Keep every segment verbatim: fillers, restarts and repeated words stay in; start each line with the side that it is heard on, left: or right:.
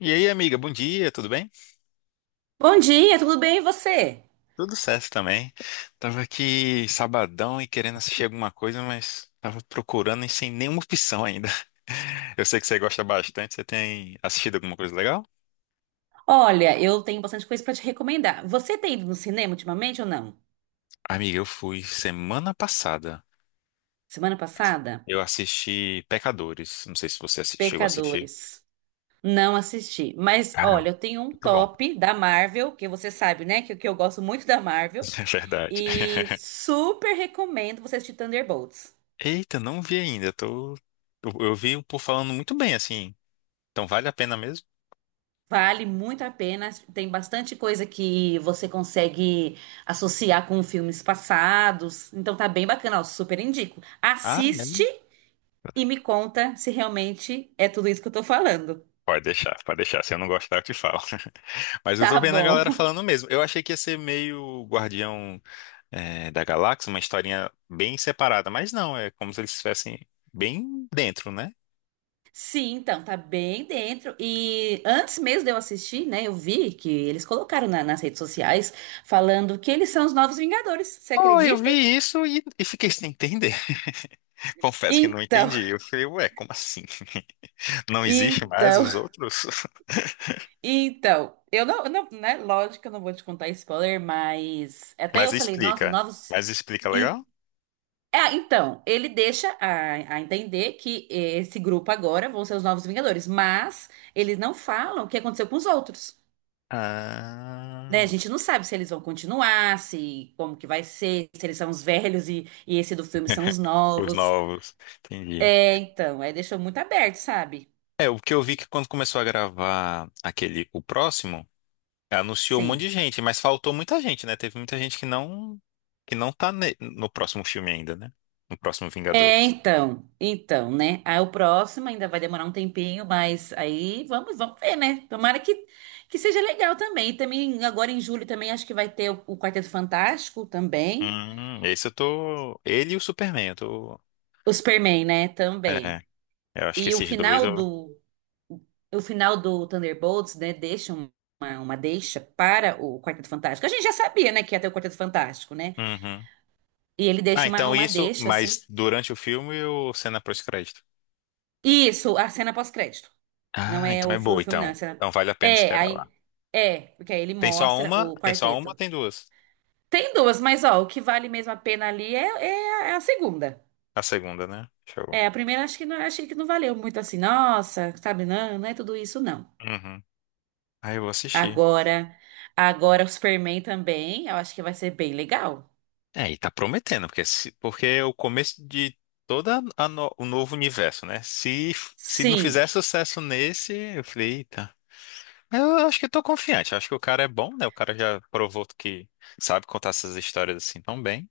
left: E aí, amiga, bom dia, tudo bem?
right: Bom dia, tudo bem e você?
left: Tudo certo também. Tava aqui sabadão e querendo assistir alguma coisa, mas tava procurando e sem nenhuma opção ainda. Eu sei que você gosta bastante, você tem assistido alguma coisa legal?
right: Olha, eu tenho bastante coisa pra te recomendar. Você tem ido no cinema ultimamente ou não?
left: Amiga, eu fui semana passada.
right: Semana passada?
left: Eu assisti Pecadores. Não sei se você assi- chegou a assistir.
right: Pecadores. Não assisti. Mas olha,
left: Caramba,
right: eu tenho um
left: muito bom.
right: top da Marvel, que você sabe, né? Que, que eu gosto muito da Marvel.
left: É verdade.
right: E super recomendo você assistir Thunderbolts.
left: Eita, não vi ainda. Tô... Eu eu vi o povo falando muito bem, assim. Então vale a pena mesmo?
right: Vale muito a pena. Tem bastante coisa que você consegue associar com filmes passados. Então tá bem bacana, ó, super indico.
left: Ah, né?
right: Assiste e me conta se realmente é tudo isso que eu tô falando.
left: Pode deixar, pode deixar. Se eu não gostar, eu te falo. Mas eu tô
right: Tá
left: vendo a galera
right: bom.
left: falando mesmo. Eu achei que ia ser meio Guardião, eh, da Galáxia, uma historinha bem separada, mas não, é como se eles estivessem bem dentro, né?
right: Sim, então, tá bem dentro. E antes mesmo de eu assistir, né, eu vi que eles colocaram na- nas redes sociais falando que eles são os novos Vingadores. Você
left: Oh, eu
right: acredita?
left: vi isso e, e fiquei sem entender. Confesso que não
right: Então,
left: entendi. Eu falei, ué, como assim? Não existe mais
right: então,
left: os outros?
right: então. Eu não, eu não, né? Lógico que eu não vou te contar spoiler, mas até
left: Mas
right: eu falei, nossa,
left: explica.
right: novos.
left: Mas explica legal?
right: Ah, então, ele deixa a, a entender que esse grupo agora vão ser os novos Vingadores, mas eles não falam o que aconteceu com os outros, né? A
left: Ah,
right: gente não sabe se eles vão continuar, se como que vai ser, se eles são os velhos e, e esse do filme são os
left: os
right: novos.
left: novos. Entendi.
right: É, então, aí deixou muito aberto, sabe?
left: É, o que eu vi que quando começou a gravar aquele, o próximo, anunciou um monte
right: Sim.
left: de gente, mas faltou muita gente, né? Teve muita gente que não, que não tá ne- no próximo filme ainda, né? No próximo
right: É,
left: Vingadores.
right: então, então, né? Aí o próximo ainda vai demorar um tempinho, mas aí vamos, vamos ver, né? Tomara que, que seja legal também. E também agora em julho também acho que vai ter o, o Quarteto Fantástico também,
left: Hum, esse eu tô. Ele e o Superman, eu tô.
right: o Superman, né?
left: É,
right: Também.
left: eu acho que
right: E o
left: esses dois
right: final
left: eu.
right: do o final do Thunderbolts, né? Deixa um, uma, uma deixa para o Quarteto Fantástico. A gente já sabia, né? Que ia ter o Quarteto Fantástico, né?
left: Uhum.
right: E ele
left: Ah,
right: deixa uma,
left: então
right: uma
left: isso,
right: deixa assim.
left: mas durante o filme ou cena pós-crédito?
right: Isso, a cena pós-crédito. Não
left: Ah,
right: é
left: então
right: o
left: é
right: fi-
left: boa,
right: o filme, não.
left: então.
right: Essa...
left: Então vale a pena
right: É,
left: esperar
right: aí.
left: lá.
right: É, porque aí ele
left: Tem só
right: mostra
left: uma?
right: o
left: Tem só uma ou
right: quarteto.
left: tem duas?
right: Tem duas, mas ó, o que vale mesmo a pena ali é, é, a é a segunda.
left: A segunda, né? Show.
right: É, a primeira acho que não, achei que não valeu muito assim. Nossa, sabe? Não, não é tudo isso, não.
left: Uhum. Ah, eu vou assistir.
right: Agora, agora o Superman também, eu acho que vai ser bem legal.
left: É, e tá prometendo, porque, se- porque é o começo de todo o novo universo, né? Se, se não fizer
right: Sim,
left: sucesso nesse, eu falei, eita. Mas Eu acho que eu tô confiante, eu acho que o cara é bom, né? O cara já provou que sabe contar essas histórias assim tão bem.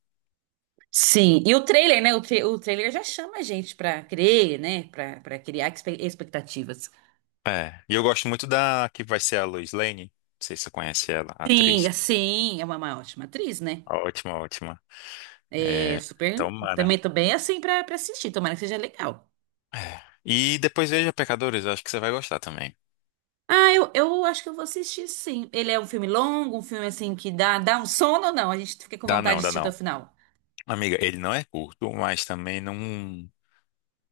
right: sim. E o trailer, né? O, tra- o trailer já chama a gente pra crer, né? Pra, pra criar expe- expectativas.
left: É, e eu gosto muito da que vai ser a Lois Lane, não sei se você conhece ela, a atriz.
right: Sim, sim, é uma, uma ótima atriz, né?
left: Ótima, ótima.
right: É
left: É,
right: super.
left: tomara.
right: Também tô bem assim pra, pra assistir. Tomara que seja legal.
left: É. E depois veja Pecadores, eu acho que você vai gostar também.
right: Ah, eu, eu acho que eu vou assistir sim. Ele é um filme longo, um filme assim que dá, dá um sono ou não? A gente fica com
left: Dá
right: vontade
left: não,
right: de
left: dá
right: assistir até o
left: não.
right: final.
left: Amiga, ele não é curto, mas também não.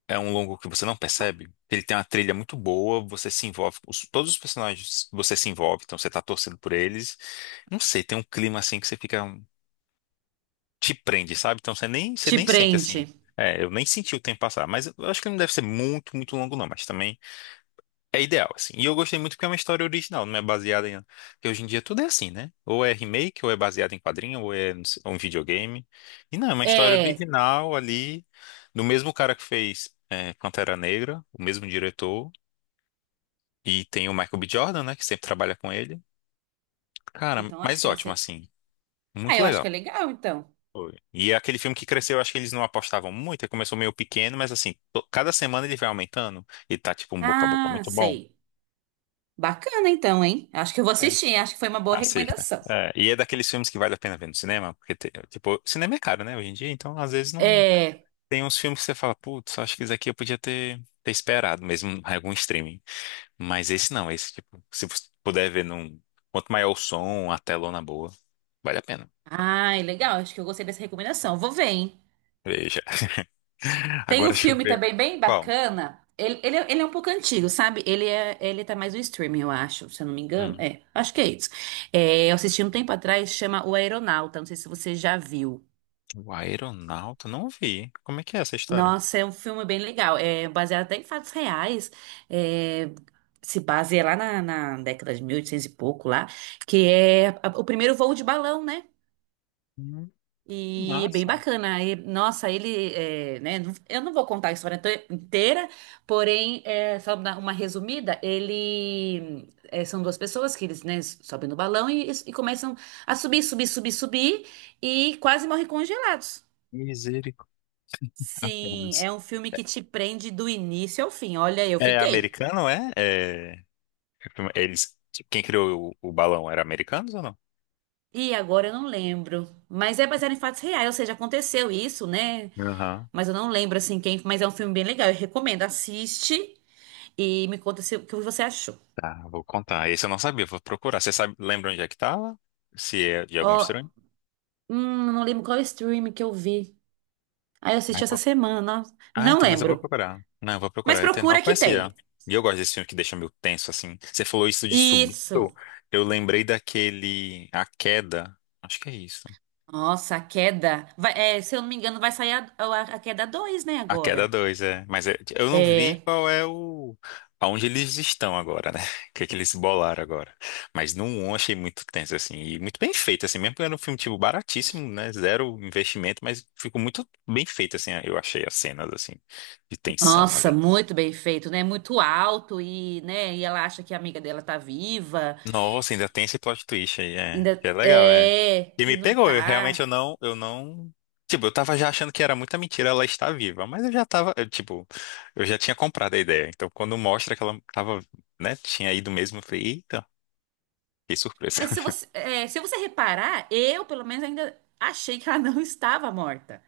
left: É um longo que você não percebe. Ele tem uma trilha muito boa, você se envolve. os- todos os personagens você se envolve, então você tá torcendo por eles. Não sei, tem um clima assim que você fica. um- Te prende, sabe? Então você nem, você
right: Te
left: nem sente
right: prende.
left: assim. É, eu nem senti o tempo passar. Mas eu acho que não deve ser muito, muito longo, não. Mas também. É ideal, assim. E eu gostei muito porque é uma história original, não é baseada em. Porque hoje em dia tudo é assim, né? Ou é remake, ou é baseado em quadrinho, ou é não sei, um videogame. E não, é uma história
right: É.
left: original ali, do mesmo cara que fez é, Pantera Negra, o mesmo diretor. E tem o Michael B. Jordan, né? Que sempre trabalha com ele.
right: Ah,
left: Cara,
right: Então acho
left: mas
right: que vai
left: ótimo,
right: ser.
left: assim.
right: Ah,
left: Muito
right: eu acho que
left: legal.
right: é legal então.
left: Foi. E é aquele filme que cresceu, acho que eles não apostavam muito. Ele começou meio pequeno, mas assim, to- cada semana ele vai aumentando. E tá tipo um boca a boca
right: Ah,
left: muito bom.
right: sei. Bacana então, hein? Acho que eu vou assistir. Acho que foi uma boa
left: Assista.
right: recomendação.
left: É, e é daqueles filmes que vale a pena ver no cinema, porque, te- tipo, cinema é caro, né, hoje em dia, então às vezes não.
right: É.
left: Tem uns filmes que você fala, putz, acho que esse aqui eu podia ter, ter esperado, mesmo em algum streaming. Mas esse não, esse, tipo, se você puder ver num. Quanto maior o som, a telona boa, vale a pena.
right: Ai, legal. Acho que eu gostei dessa recomendação. Vou ver, hein?
left: Veja.
right: Tem
left: Agora
right: um
left: deixa eu
right: filme
left: ver.
right: também bem
left: Qual?
right: bacana. Ele, ele, é- ele é um pouco antigo, sabe? Ele é, ele tá mais no streaming, eu acho, se eu não me engano.
left: Hum,
right: É, acho que é isso. É, eu assisti um tempo atrás, chama O Aeronauta. Não sei se você já viu.
left: o Aeronauta? Não vi. Como é que é essa história?
right: Nossa, é um filme bem legal. É baseado até em fatos reais. É, se baseia lá na, na década de mil e oitocentos e pouco lá, que é a- o primeiro voo de balão, né?
left: Hum,
right: E é bem
left: massa.
right: bacana. E, nossa, ele, é, né? não- Eu não vou contar a história inte- inteira, porém, é, só dar uma resumida. Ele é, são duas pessoas que eles, né, sobem no balão e, e começam a subir, subir, subir, subir e quase morrem congelados.
left: Misericórdia.
right: Sim, é
left: Apenas.
right: um filme que te prende do início ao fim. Olha, eu
left: É
right: fiquei.
left: americano, é? É. Eles, quem criou o, o balão era americanos ou não?
right: E agora eu não lembro. Mas é baseado em fatos reais, ou seja, aconteceu isso, né?
left: Aham,
right: Mas eu não lembro assim quem. Mas é um filme bem legal. Eu recomendo. Assiste. E me conta se, o que você achou.
left: Tá, vou contar. Esse eu não sabia, vou procurar. Você sabe, lembra onde é que tava? Se é de algum
right: Ó,
left: estranho?
right: hum, não lembro qual stream que eu vi. Aí eu
left: Ah,
right: assisti
left: eu
right: essa
left: vou-
right: semana.
left: ah,
right: Não
left: então, mas eu vou
right: lembro.
left: procurar. Não, eu vou
right: Mas
left: procurar. Eu até não
right: procura que
left: conhecia.
right: tem.
left: E eu gosto desse filme que deixa meio tenso, assim. Você falou isso de subindo.
right: Isso.
left: Eu lembrei daquele A Queda. Acho que é isso.
right: Nossa, a queda. Vai- é, se eu não me engano, vai sair a, a- a queda dois, né,
left: A Queda
right: agora.
left: dois é. Mas é- eu não vi
right: É.
left: qual é o. Aonde eles estão agora, né? O que é que eles bolaram agora. Mas no primeiro eu achei muito tenso, assim. E muito bem feito, assim. Mesmo que era um filme, tipo, baratíssimo, né? Zero investimento, mas ficou muito bem feito, assim. Eu achei as cenas, assim, de tensão
right: Nossa,
left: ali.
right: muito bem feito, né? Muito alto e, né, e ela acha que a amiga dela tá viva.
left: Nossa, ainda tem esse plot twist aí, é.
right: Ainda
left: Que é legal, é.
right: é,
left: E
right: e
left: me
right: não
left: pegou, eu realmente eu
right: tá.
left: não, eu não. Tipo, eu tava já achando que era muita mentira ela estar viva, mas eu já tava, eu, tipo, eu já tinha comprado a ideia. Então, quando mostra que ela tava, né, tinha ido mesmo, eu falei, eita, que surpresa.
right: Mas se você, é, se você reparar, eu, pelo menos, ainda achei que ela não estava morta.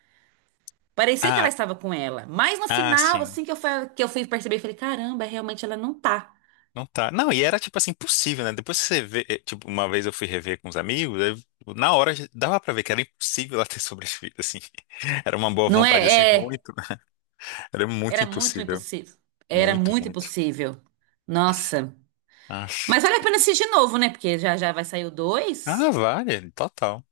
right: Parecia que ela
left: Ah,
right: estava com ela. Mas no
left: ah,
right: final,
left: sim.
right: assim que eu fui, que eu fui perceber, eu falei, caramba, realmente ela não tá.
left: Não tá. Não, e era tipo assim, impossível, né? Depois que você vê, eh, tipo, uma vez eu fui rever com os amigos, eu- na hora já- dava pra ver que era impossível ela ter sobrevivido, assim. Era uma boa
right: Não
left: vontade, assim,
right: é? É,
left: muito. Era muito
right: era muito
left: impossível.
right: impossível. Era
left: Muito,
right: muito
left: muito.
right: impossível. Nossa.
left: Ah,
right: Mas vale a pena assistir de novo, né? Porque já já vai sair o dois.
left: ah, vale, total.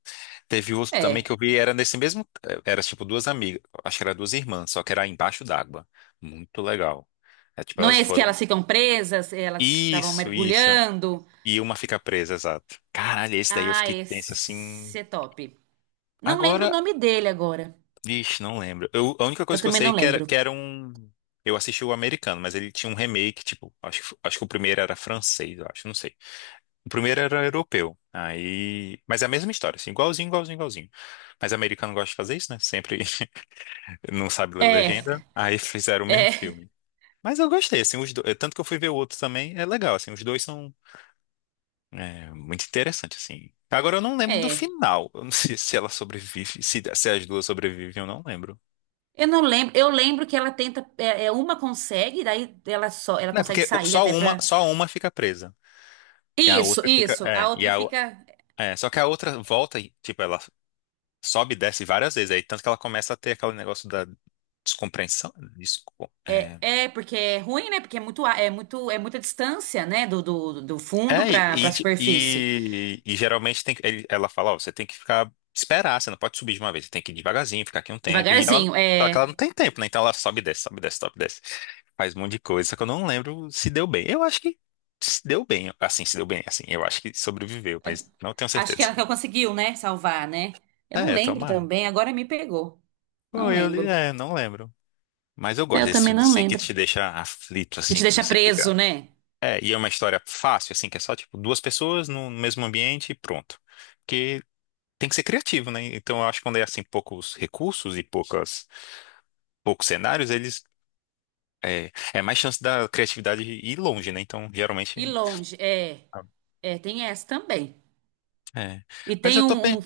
left: Teve outro também
right: É.
left: que eu vi, era nesse mesmo. Era tipo duas amigas, acho que era duas irmãs, só que era embaixo d'água. Muito legal. É tipo,
right: Não
left: elas
right: é esse que
left: foram.
right: elas ficam presas, elas estavam
left: Isso, isso.
right: mergulhando.
left: E uma fica presa, exato. Caralho, esse daí eu
right: Ah,
left: fiquei tenso assim.
right: esse é top. Não lembro o
left: Agora,
right: nome dele agora.
left: vixe, não lembro. Eu, a única
right: Eu
left: coisa que eu
right: também
left: sei
right: não
left: é que era, que
right: lembro.
left: era um. Eu assisti o americano, mas ele tinha um remake, tipo, acho, que- acho que o primeiro era francês, eu acho, não sei. O primeiro era europeu. Aí. Mas é a mesma história, assim, igualzinho, igualzinho, igualzinho. Mas americano gosta de fazer isso, né? Sempre não sabe ler
right: É,
left: legenda. Aí fizeram o mesmo
right: é,
left: filme. Mas eu gostei, assim, os dois. Tanto que eu fui ver o outro também, é legal, assim, os dois são é, muito interessantes, assim. Agora eu não lembro do
right: é.
left: final. Eu não sei se ela sobrevive, se, se as duas sobrevivem, eu não lembro.
right: Eu não lembro, eu lembro que ela tenta, é, é, uma consegue, daí ela só, ela
left: Não, é
right: consegue
left: porque o-
right: sair
left: só
right: até
left: uma,
right: pra.
left: só uma fica presa. E a
right: Isso,
left: outra fica.
right: isso. A
left: É, e
right: outra
left: a, o-
right: fica.
left: é, só que a outra volta, e, tipo, ela sobe e desce várias vezes. Aí tanto que ela começa a ter aquele negócio da descompreensão. desco-
right: é,
left: é,
right: é porque é ruim, né? Porque é muito, a- é muito, é muita distância, né? Do, do, do fundo
left: é,
right: pra
left: e,
right: para superfície.
left: e, e- e geralmente tem, que- ele- ela fala, ó, você tem que ficar, esperar, você não pode subir de uma vez, você tem que ir devagarzinho, ficar aqui um tempo. E ela,
right: Devagarzinho.
left: só que ela não
right: É,
left: tem tempo, né? Então ela sobe e desce, sobe e desce, sobe e desce. Faz um monte de coisa, só que eu não lembro se deu bem. Eu acho que se deu bem, assim, se deu bem, assim. Eu acho que sobreviveu,
right: é,
left: mas não tenho
right: acho que
left: certeza.
right: ela que conseguiu, né? Salvar, né? Eu não
left: É,
right: lembro
left: tomara.
right: também. Agora me pegou.
left: Bom,
right: Não
left: eu, li-
right: lembro.
left: é, não lembro. Mas eu
right: É,
left: gosto
right: Eu
left: desses
right: também
left: filmes
right: não
left: assim que
right: lembro.
left: te deixa aflito,
right: Que
left: assim,
right: te
left: que
right: deixa
left: você fica.
right: preso, né?
left: É, e é uma história fácil, assim, que é só, tipo, duas pessoas no no mesmo ambiente e pronto. Porque tem que ser criativo, né? Então eu acho que quando é, assim, poucos recursos e poucas, poucos cenários, eles... É, é mais chance da criatividade ir longe, né? Então,
right: E
left: geralmente...
right: longe. É, é. Tem essa também.
left: É.
right: E
left: Mas
right: tem
left: eu tô bem...
right: um, um-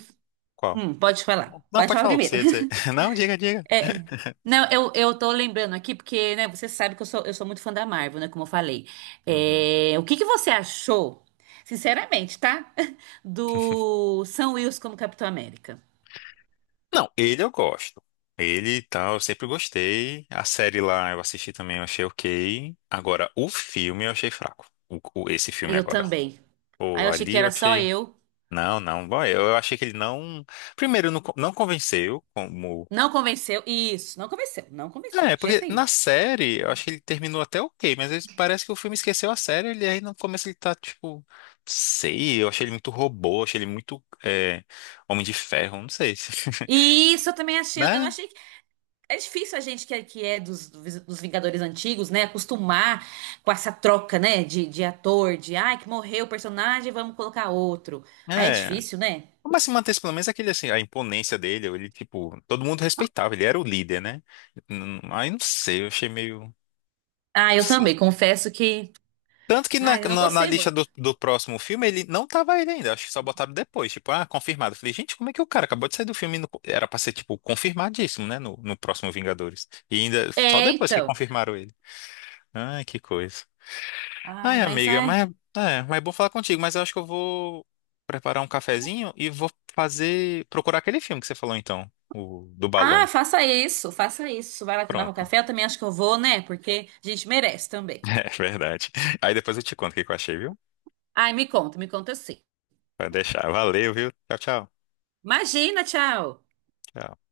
left: Qual?
right: hum, pode falar.
left: Não,
right: Pode
left: pode
right: falar
left: falar o que você
right: primeiro.
left: ia dizer. Não, diga, diga.
right: É, não, eu, eu tô lembrando aqui, porque, né, você sabe que eu sou, eu sou muito fã da Marvel, né, como eu falei.
left: Uhum.
right: É, o que que você achou, sinceramente, tá? Do Sam Wilson como Capitão América.
left: Não, ele eu gosto. Ele e tal, eu sempre gostei. A série lá eu assisti também, eu achei ok. Agora, o filme eu achei fraco. O, o- esse
right: Aí
left: filme
right: eu
left: agora.
right: também. Aí
left: Pô,
right: eu achei que
left: ali eu
right: era só
left: achei.
right: eu.
left: Não, não. Bom, eu, eu achei que ele não. Primeiro, não, con- não convenceu como.
right: Não convenceu. Isso, não convenceu, não convenceu,
left: É,
right: de jeito
left: porque na
right: nenhum.
left: série, eu acho que ele terminou até ok, mas ele- parece que o filme esqueceu a série, ele aí no começo ele tá tipo. Sei, eu achei ele muito robô, achei ele muito é, Homem de Ferro, não sei.
right: E isso eu também achei, eu não
left: Né?
right: achei É difícil a gente que é, que é dos, dos Vingadores antigos, né, acostumar com essa troca, né, de, de ator, de, ai, que morreu o personagem, vamos colocar outro. Aí é
left: É.
right: difícil, né?
left: Mas se mantesse pelo menos é aquele assim, a imponência dele, ele tipo. Todo mundo respeitava, ele era o líder, né? Hum, Aí não sei, eu achei meio.
right: Ah, eu também, confesso que,
left: Tanto que na,
right: ai, eu não
left: na, na
right: gostei
left: lista
right: muito.
left: do, do próximo filme ele não tava ele ainda, acho que só botaram depois, tipo, ah, confirmado. Eu falei, gente, como é que o cara acabou de sair do filme? E não co- Era pra ser, tipo, confirmadíssimo, né, no, no próximo Vingadores. E ainda, só
right: É,
left: depois que
right: então.
left: confirmaram ele. Ai, que coisa. Ai,
right: Ai, mas
left: amiga,
right: ai.
left: mas é, mas é bom falar contigo, mas eu acho que eu vou preparar um cafezinho e vou fazer, procurar aquele filme que você falou então, o do
right: Ah,
left: balão.
right: faça isso, faça isso. Vai lá tomar o
left: Pronto.
right: café, eu também acho que eu vou, né, porque a gente merece também.
left: É verdade. Aí depois eu te conto o que que eu achei, viu?
right: Ai, me conta, me conta sim.
left: Vai deixar. Valeu, viu? Tchau, tchau.
right: Imagina, tchau.
left: Tchau.